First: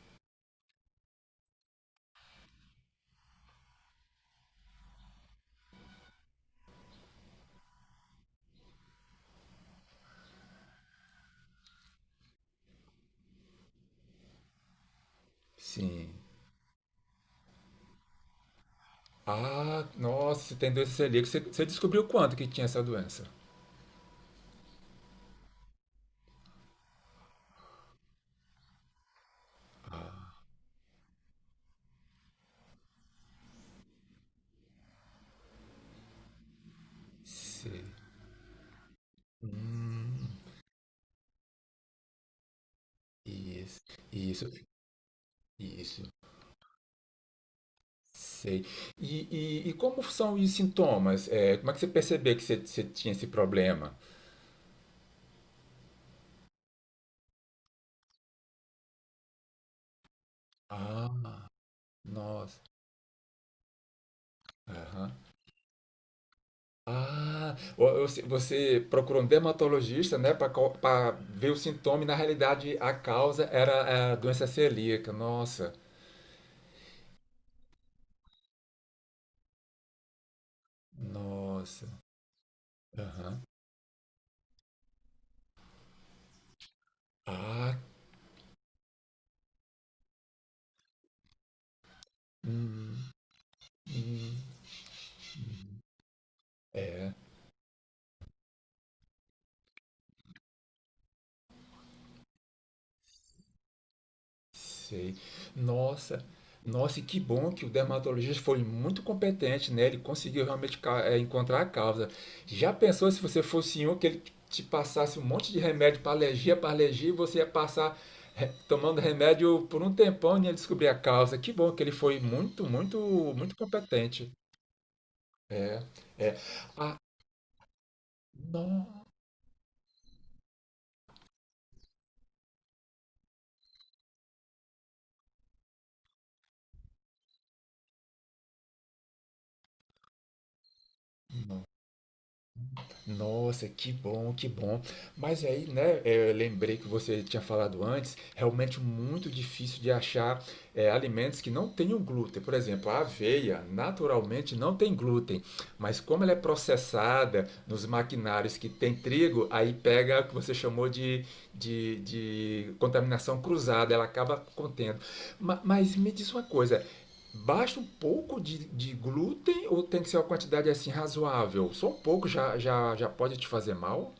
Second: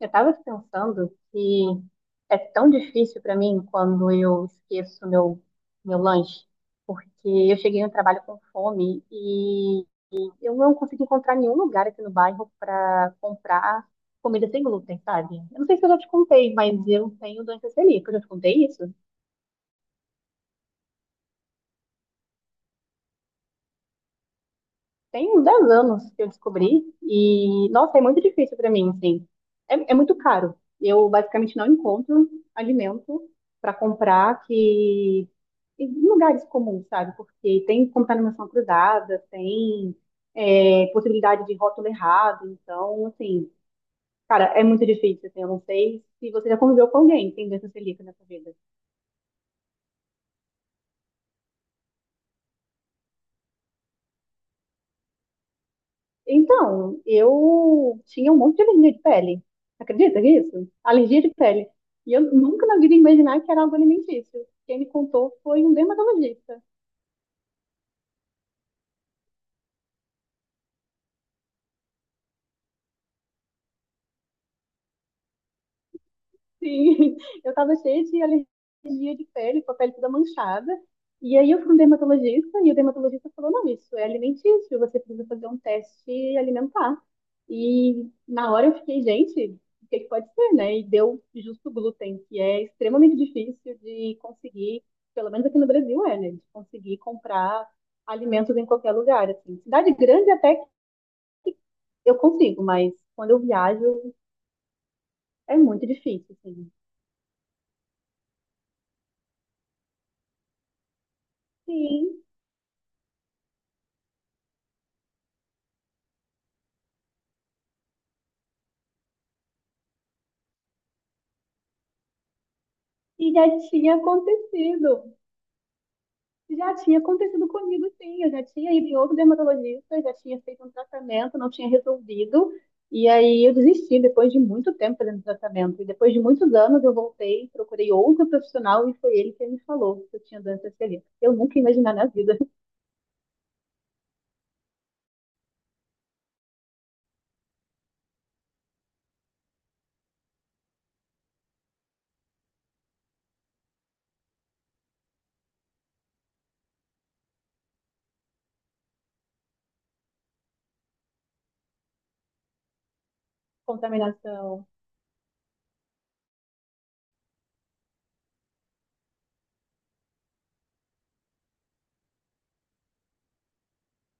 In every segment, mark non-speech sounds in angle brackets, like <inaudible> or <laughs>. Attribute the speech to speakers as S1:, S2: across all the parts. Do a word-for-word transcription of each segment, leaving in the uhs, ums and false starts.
S1: Eu estava pensando que é tão difícil para mim quando eu esqueço meu, meu lanche, porque eu cheguei no trabalho com fome e eu não consegui encontrar nenhum lugar aqui no bairro para comprar comida sem glúten, sabe? Eu não sei se eu já te
S2: Sim.
S1: contei, mas eu tenho doença celíaca. Eu já te contei isso?
S2: Ah, nossa, você tem doença celíaca. Você, você descobriu quanto que tinha essa doença?
S1: Tem uns dez anos que eu descobri e, nossa, é muito difícil para mim, assim. É, é muito caro. Eu basicamente não encontro alimento para comprar que em lugares comuns, sabe? Porque
S2: Sei.
S1: tem contaminação cruzada, tem
S2: Hum,
S1: é, possibilidade de rótulo errado, então, assim,
S2: isso,
S1: cara,
S2: isso,
S1: é muito difícil, assim, eu não
S2: isso.
S1: sei se você já conviveu com alguém que tem doença celíaca nessa vida.
S2: Sei. E, e, e como são os sintomas? É, como é que você percebeu que você, você tinha esse problema?
S1: Então, eu tinha um monte de alergia de pele. Acredita nisso? Alergia de
S2: Ah,
S1: pele. E eu
S2: nossa.
S1: nunca na vida ia imaginar que era algo alimentício. Quem me
S2: Aham.
S1: contou foi um dermatologista.
S2: Ah, o- o- se- você procurou um dermatologista, né, para ver o sintoma e na realidade a causa era a doença celíaca. Nossa,
S1: Sim, <laughs> eu tava cheia de alergia de pele, com a pele toda manchada. E aí eu fui um
S2: nossa.
S1: dermatologista e o dermatologista
S2: Aham.
S1: falou, não, isso é alimentício, você precisa fazer um teste alimentar.
S2: Ah,
S1: E na hora eu fiquei, gente, o que é que pode ser, né? E deu justo o glúten, que é
S2: hum,
S1: extremamente difícil de
S2: hum,
S1: conseguir, pelo menos aqui no Brasil é, né? De conseguir
S2: é,
S1: comprar alimentos em qualquer lugar, assim. Cidade grande até que eu consigo, mas quando eu viajo
S2: sei.
S1: é muito
S2: Nossa,
S1: difícil, assim.
S2: nossa, e que bom que o dermatologista foi muito competente, né? Ele conseguiu realmente ca- é, encontrar a causa.
S1: Sim,
S2: Já pensou se você fosse um que ele te passasse um monte de remédio para alergia, para alergia, e você ia passar re- tomando remédio por um tempão e ia descobrir a causa. Que bom que ele foi muito, muito,
S1: e já
S2: muito
S1: tinha
S2: competente.
S1: acontecido.
S2: É, é.
S1: Já
S2: Ah,
S1: tinha acontecido comigo, sim. Eu já tinha ido em outro dermatologista, eu já tinha feito um tratamento, não tinha resolvido. E aí eu desisti depois de muito tempo fazendo tratamento. E depois de muitos anos eu voltei, procurei outro profissional e foi ele que me falou que eu tinha doença celíaca. Eu nunca ia imaginar na vida.
S2: nossa, que bom, que bom. Mas aí, né, é, eu lembrei que você tinha falado antes, realmente muito difícil de achar é, alimentos que não tenham glúten. Por exemplo, a aveia naturalmente não tem glúten, mas como ela é processada nos maquinários que tem trigo, aí pega o que você chamou de, de, de contaminação
S1: <laughs>
S2: cruzada, ela acaba
S1: Contaminação.
S2: contendo. Ma- mas me diz uma coisa. Basta um pouco de, de glúten ou tem que ser uma quantidade assim razoável? Só um pouco já, já, já pode te fazer mal?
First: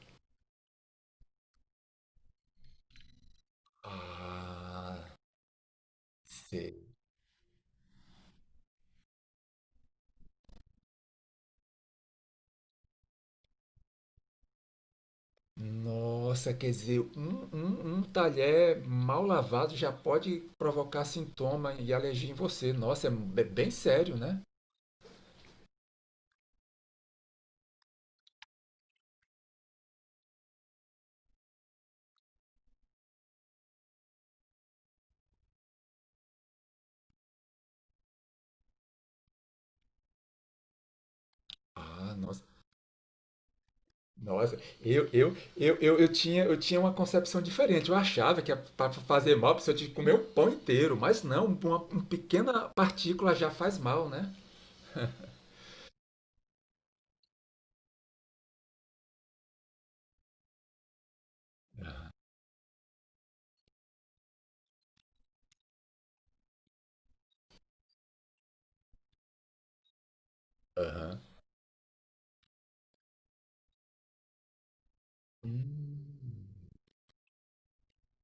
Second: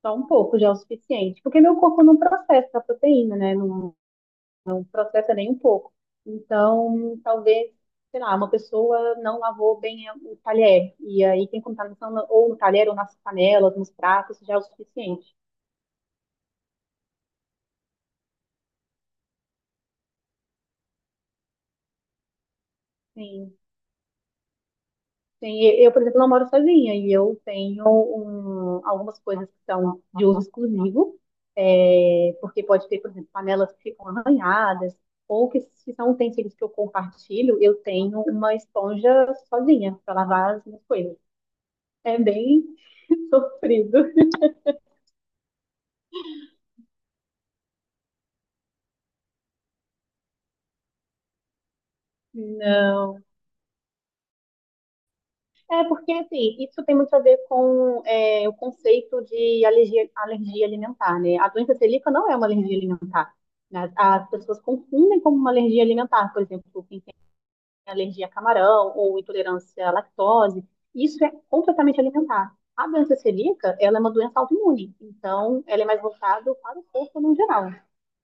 S1: Só um pouco já é o suficiente, porque meu corpo não processa a proteína, né? Não,
S2: Ah,
S1: processa nem um pouco.
S2: sei.
S1: Então, talvez, sei lá, uma pessoa não lavou bem o talher, e aí tem contaminação no- ou no talher, ou nas panelas, nos pratos, já é o suficiente.
S2: Nossa, quer dizer, um, um, um talher mal lavado já pode provocar sintoma e alergia em você. Nossa, é be-
S1: Sim,
S2: bem sério, né?
S1: sim. E eu, por exemplo, não moro sozinha, e eu tenho um, algumas coisas que são de uso exclusivo, é, porque pode ter, por exemplo, panelas que ficam arranhadas, ou que se são utensílios que eu compartilho, eu tenho uma esponja sozinha para lavar as minhas coisas.
S2: Ah,
S1: É
S2: nossa.
S1: bem <laughs> sofrido.
S2: Nossa, eu, eu, eu, eu, eu, tinha, eu tinha uma concepção diferente. Eu achava que para fazer mal precisava de comer o pão inteiro, mas não, uma, uma pequena
S1: Não.
S2: partícula já faz mal, né?
S1: É porque, assim, isso tem muito a ver com é, o conceito de alergia, alergia alimentar, né? A doença celíaca não é uma alergia alimentar. Né? As pessoas confundem como uma alergia alimentar, por exemplo, quem tem alergia a camarão ou intolerância à lactose,
S2: Aham.
S1: isso é completamente alimentar. A doença celíaca, ela é uma doença autoimune, então ela é mais
S2: Hum,
S1: voltada para o corpo no geral.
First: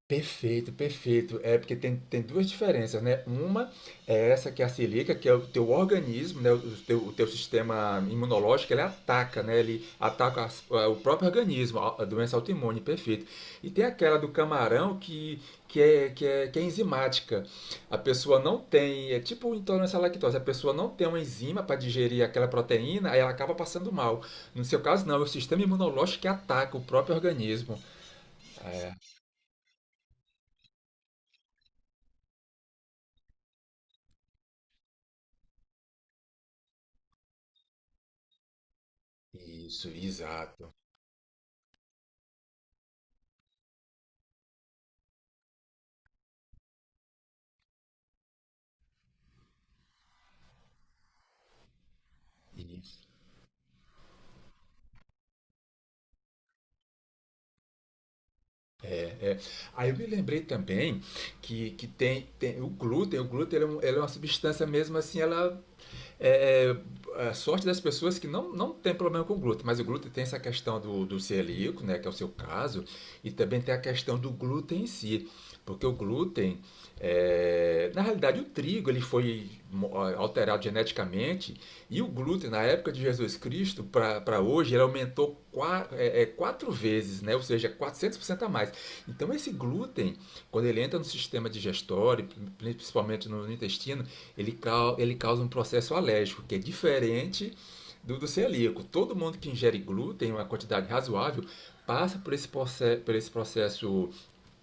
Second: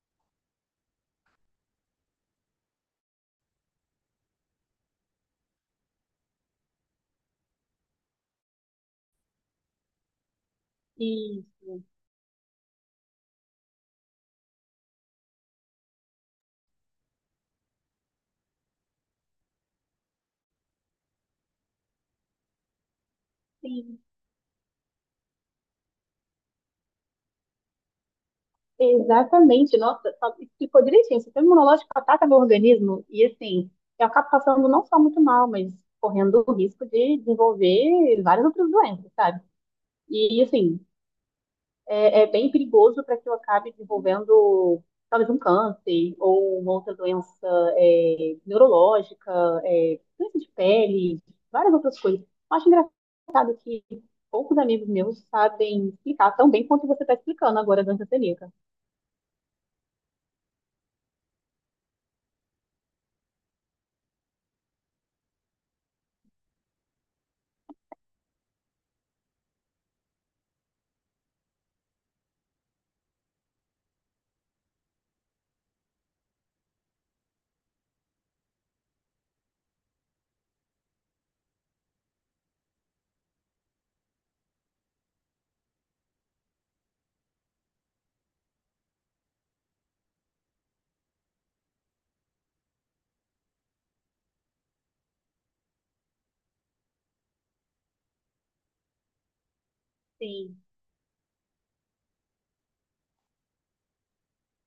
S2: Perfeito, perfeito. É porque tem, tem duas diferenças, né? Uma é essa que é a silica, que é o teu organismo, né? O o teu, o teu sistema imunológico, ele ataca, né? Ele ataca as- a- o próprio
S1: E
S2: organismo, a a doença autoimune, perfeito. E tem aquela do camarão que, que, é, que, é, que é enzimática. A pessoa não tem, é tipo intolerância à lactose, a pessoa não tem uma enzima para digerir aquela proteína, aí ela acaba passando
S1: sim,
S2: mal. No seu caso, não, é o sistema imunológico que ataca o próprio organismo.
S1: exatamente, nossa, só explicou direitinho. O sistema imunológico ataca meu organismo e, assim, eu acabo passando não só muito mal, mas correndo o risco de desenvolver várias outras doenças, sabe?
S2: Isso,
S1: E,
S2: exato.
S1: assim, é, é bem perigoso para que eu acabe desenvolvendo talvez um câncer ou uma outra doença é, neurológica, é, doença de pele, várias outras coisas. Eu acho
S2: Isso.
S1: engraçado que poucos amigos meus sabem explicar tão bem quanto você está explicando agora a doença celíaca.
S2: É, é. Aí eu me lembrei também que, que tem, tem o glúten, o glúten ele é, um- ele é uma substância mesmo assim, ela é, é a sorte das pessoas que não, não tem problema com o glúten, mas o glúten tem essa questão do, do celíaco, né, que é o seu caso, e também tem a questão do glúten em si, porque o glúten, é, na realidade o trigo ele foi mo- alterado geneticamente e o glúten na época de Jesus Cristo para hoje ele aumentou qua- é, é, quatro vezes, né? Ou seja, quatrocentos por cento a mais. Então, esse glúten, quando ele entra no sistema digestório, principalmente no intestino, ele, ele causa um processo alérgico, que é diferente do, do celíaco. Todo mundo que ingere glúten, uma
S1: Sim,
S2: quantidade razoável, passa por esse, por esse processo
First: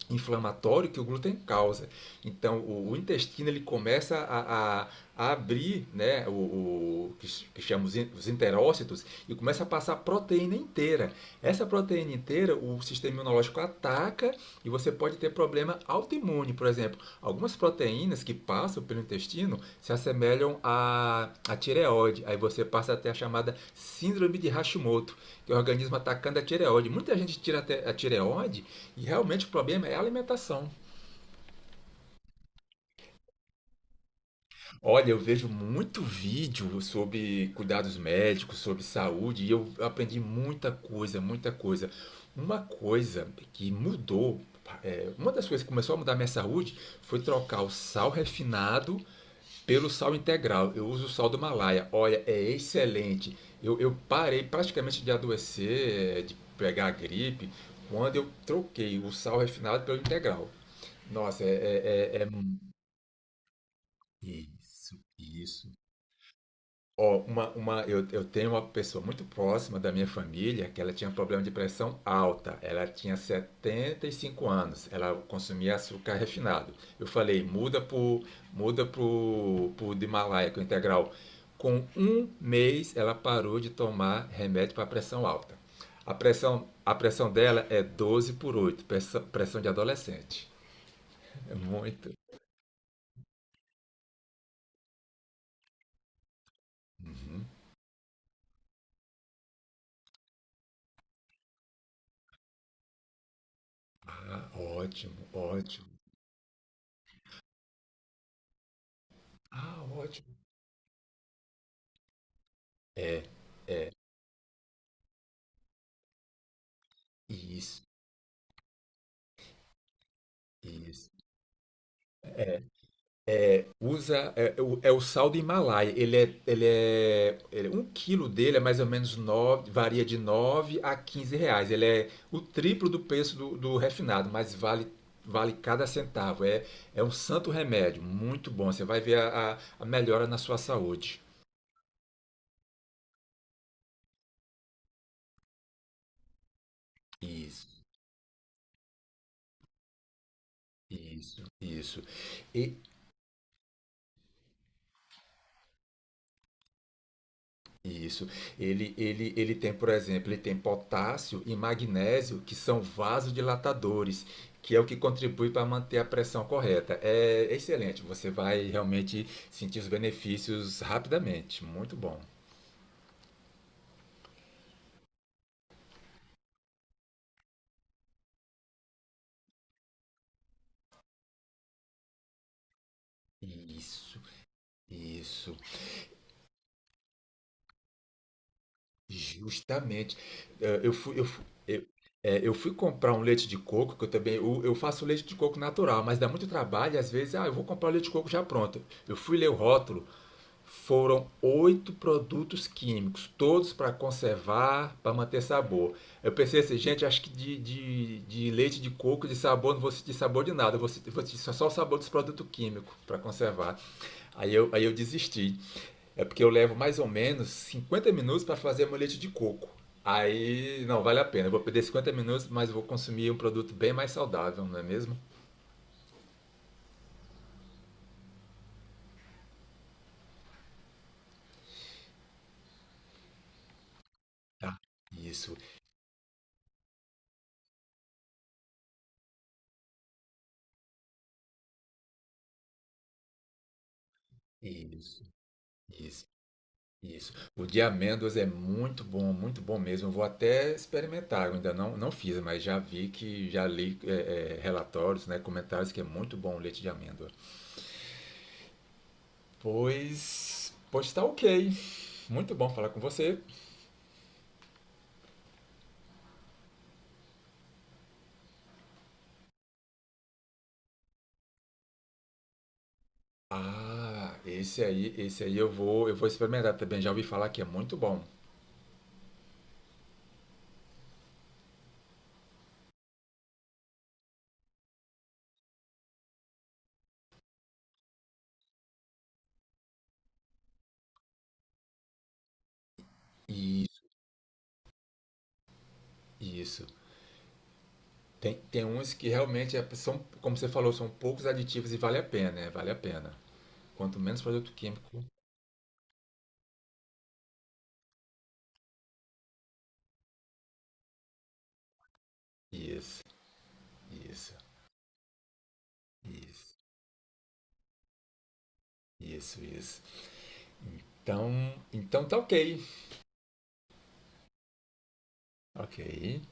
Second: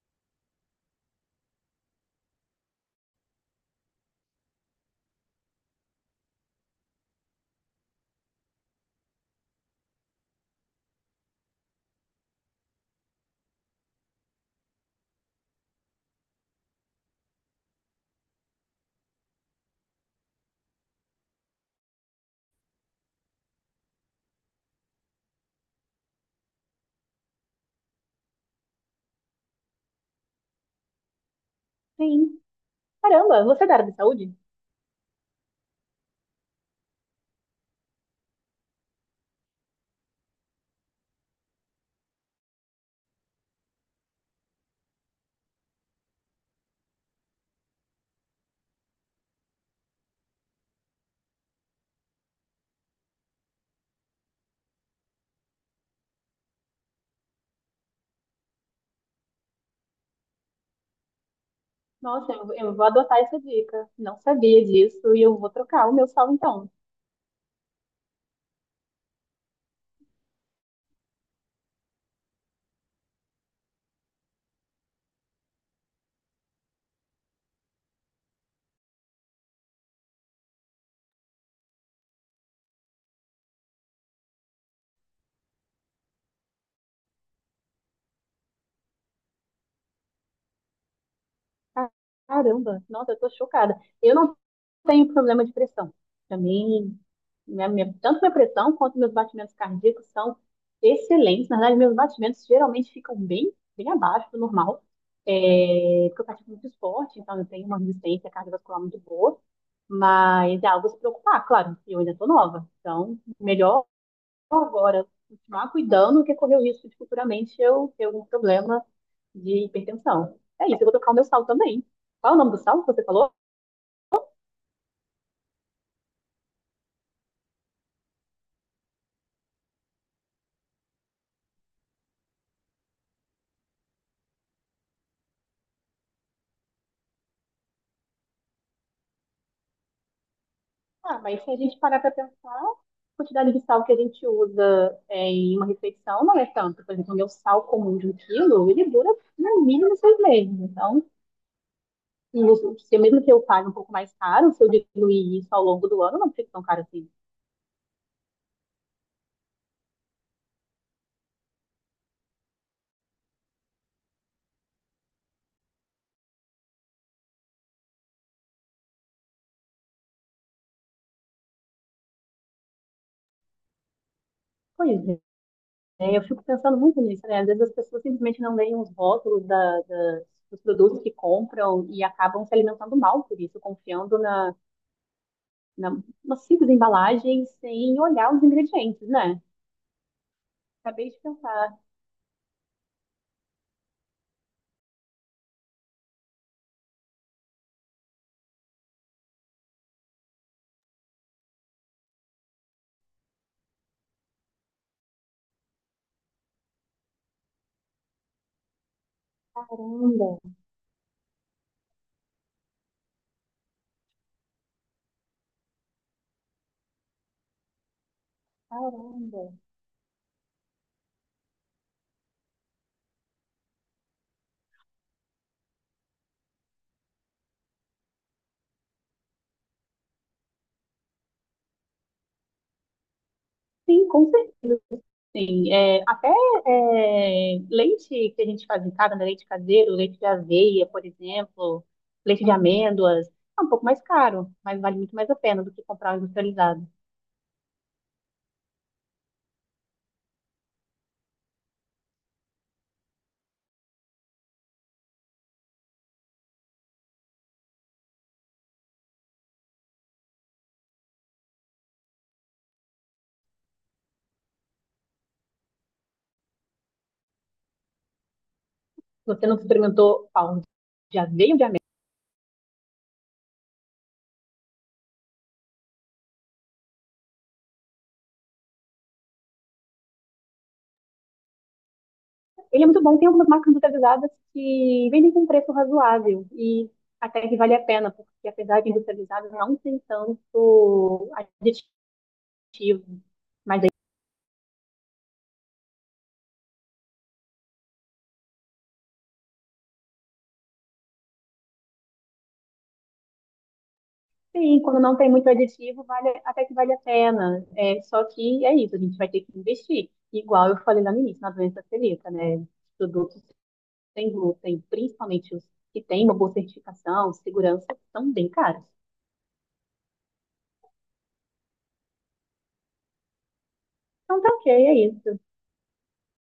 S2: inflamatório que o glúten causa. Então, o, o intestino ele começa a, a, a abrir, né, o, o que chamamos os enterócitos, e começa a passar a proteína inteira. Essa proteína inteira, o sistema imunológico ataca e você pode ter problema autoimune, por exemplo. Algumas proteínas que passam pelo intestino se assemelham à, à tireoide. Aí você passa até a chamada síndrome de Hashimoto, que é o organismo atacando a tireoide. Muita gente tira a tireoide e realmente o problema é a alimentação.
S1: sim. Caramba, você é da área de saúde?
S2: Olha, eu vejo muito vídeo sobre cuidados médicos, sobre saúde, e eu aprendi muita coisa, muita coisa. Uma coisa que mudou, é, uma das coisas que começou a mudar a minha saúde foi trocar o sal refinado pelo sal integral. Eu uso o sal do Himalaia. Olha, é excelente. Eu, eu parei praticamente de adoecer, é, de pegar gripe, quando eu troquei o sal refinado pelo integral. Nossa, é, é, é é
S1: Nossa, eu, eu vou adotar essa dica. Não sabia
S2: isso,
S1: disso e eu vou
S2: isso.
S1: trocar o meu sal então.
S2: Ó, uma, uma, eu, eu tenho uma pessoa muito próxima da minha família que ela tinha um problema de pressão alta. Ela tinha setenta e cinco anos, ela consumia açúcar refinado. Eu falei, muda pro, muda pro, pro do Himalaia, que é o integral. Com um mês, ela parou de tomar remédio para pressão alta. A pressão, a pressão dela é doze por oito, pressão, pressão de adolescente. É muito.
S1: Caramba, nossa, eu tô chocada. Eu não tenho problema de pressão. Pra mim, minha, minha- tanto minha pressão quanto meus batimentos cardíacos são excelentes. Na verdade, meus batimentos geralmente ficam bem, bem abaixo do
S2: Ah,
S1: normal.
S2: ótimo, ótimo.
S1: É, porque eu pratico muito esporte, então eu tenho uma resistência cardiovascular muito boa.
S2: Ah, ótimo.
S1: Mas é algo a se preocupar, claro. Eu ainda tô nova, então
S2: É,
S1: melhor agora continuar cuidando que é correr o risco de futuramente
S2: isso,
S1: eu ter algum problema de hipertensão. É isso, eu vou
S2: isso.
S1: tocar o meu sal também. Qual é o nome do sal que você falou?
S2: Usa, é, é o é o sal do Himalaia. Ele é, ele é, ele é- um quilo dele é mais ou menos nove, varia de nove a quinze reais. Ele é o triplo do preço do, do refinado, mas vale, vale cada centavo. É, é um santo remédio, muito bom. Você vai ver a, a, a melhora na sua
S1: Ah,
S2: saúde.
S1: mas se a gente parar para pensar, a quantidade de sal que a gente usa é, em uma refeição não é tanto. Por exemplo, o meu sal
S2: Isso,
S1: comum de um quilo, ele dura no mínimo seis meses. Então,
S2: isso, isso.
S1: se mesmo que eu pague um pouco mais caro, se eu diluir isso ao longo do ano, não fica tão caro assim.
S2: Isso. Ele, ele, ele tem, por exemplo, ele tem potássio e magnésio, que são vasodilatadores, que é o que contribui para manter a pressão correta. É excelente, você vai realmente sentir os benefícios rapidamente. Muito bom.
S1: Pois é. Né? Eu fico pensando muito nisso, né? Às vezes as pessoas simplesmente não leem os rótulos da- da- dos produtos que compram e acabam se alimentando mal por isso, confiando
S2: Isso,
S1: na,
S2: isso.
S1: na, na simples embalagem sem olhar os ingredientes, né?
S2: Justamente. Eh, Eu
S1: Acabei de
S2: fui, eu fui,
S1: pensar,
S2: eu, é, eu fui comprar um leite de coco, que eu também eu, eu faço leite de coco natural, mas dá muito trabalho, e às vezes, ah, eu vou comprar o leite de coco já pronto. Eu fui ler o rótulo. Foram oito produtos químicos, todos para conservar, para manter sabor. Eu pensei assim, gente, acho que de, de, de leite de coco, de sabor, não vou sentir
S1: caramba,
S2: sabor de nada, eu vou sentir, vou sentir só o sabor dos produtos químicos para conservar. Aí eu, aí eu desisti. É porque eu levo mais ou menos cinquenta minutos para fazer meu leite de
S1: caramba.
S2: coco. Aí, não, vale a pena. Eu vou perder cinquenta minutos, mas vou consumir um produto bem mais saudável, não é mesmo?
S1: Sim, com
S2: Tá.
S1: certeza.
S2: Isso,
S1: Sim. É, até é, leite que a gente faz em casa, né? Leite caseiro, leite de aveia, por exemplo, leite de amêndoas, é um pouco mais caro, mas vale muito
S2: isso,
S1: mais a pena do que comprar um
S2: isso.
S1: industrializado.
S2: Isso. O de amêndoas é muito bom, muito bom mesmo. Eu vou até experimentar. Eu ainda não, não fiz, mas já vi que já li é, é, relatórios, né, comentários que é muito bom o leite de amêndoa. Pois, pois tá ok. Muito bom falar com você.
S1: Se você não experimentou aonde já veio de América,
S2: Ah, esse aí, esse aí eu vou, eu vou experimentar também. Já ouvi falar que é muito bom.
S1: ele é muito bom. Tem algumas marcas industrializadas que vendem com preço razoável e até que vale a pena, porque apesar de industrializado, não tem tanto aditivo.
S2: Isso, isso. Tem, tem uns que realmente é- são, como você falou, são poucos aditivos e vale a pena, né? Vale a pena. Quanto menos produto
S1: Sim, quando não
S2: químico,
S1: tem muito aditivo, vale, até que vale a pena. É, só que é isso, a gente vai ter que investir. Igual eu falei lá no início, na doença celíaca, né? Os
S2: isso,
S1: produtos sem
S2: isso,
S1: glúten, principalmente os que têm uma boa
S2: isso.
S1: certificação, segurança, são bem caros.
S2: Isso, isso. Então, então tá ok.
S1: Então tá ok, é isso.
S2: Ok.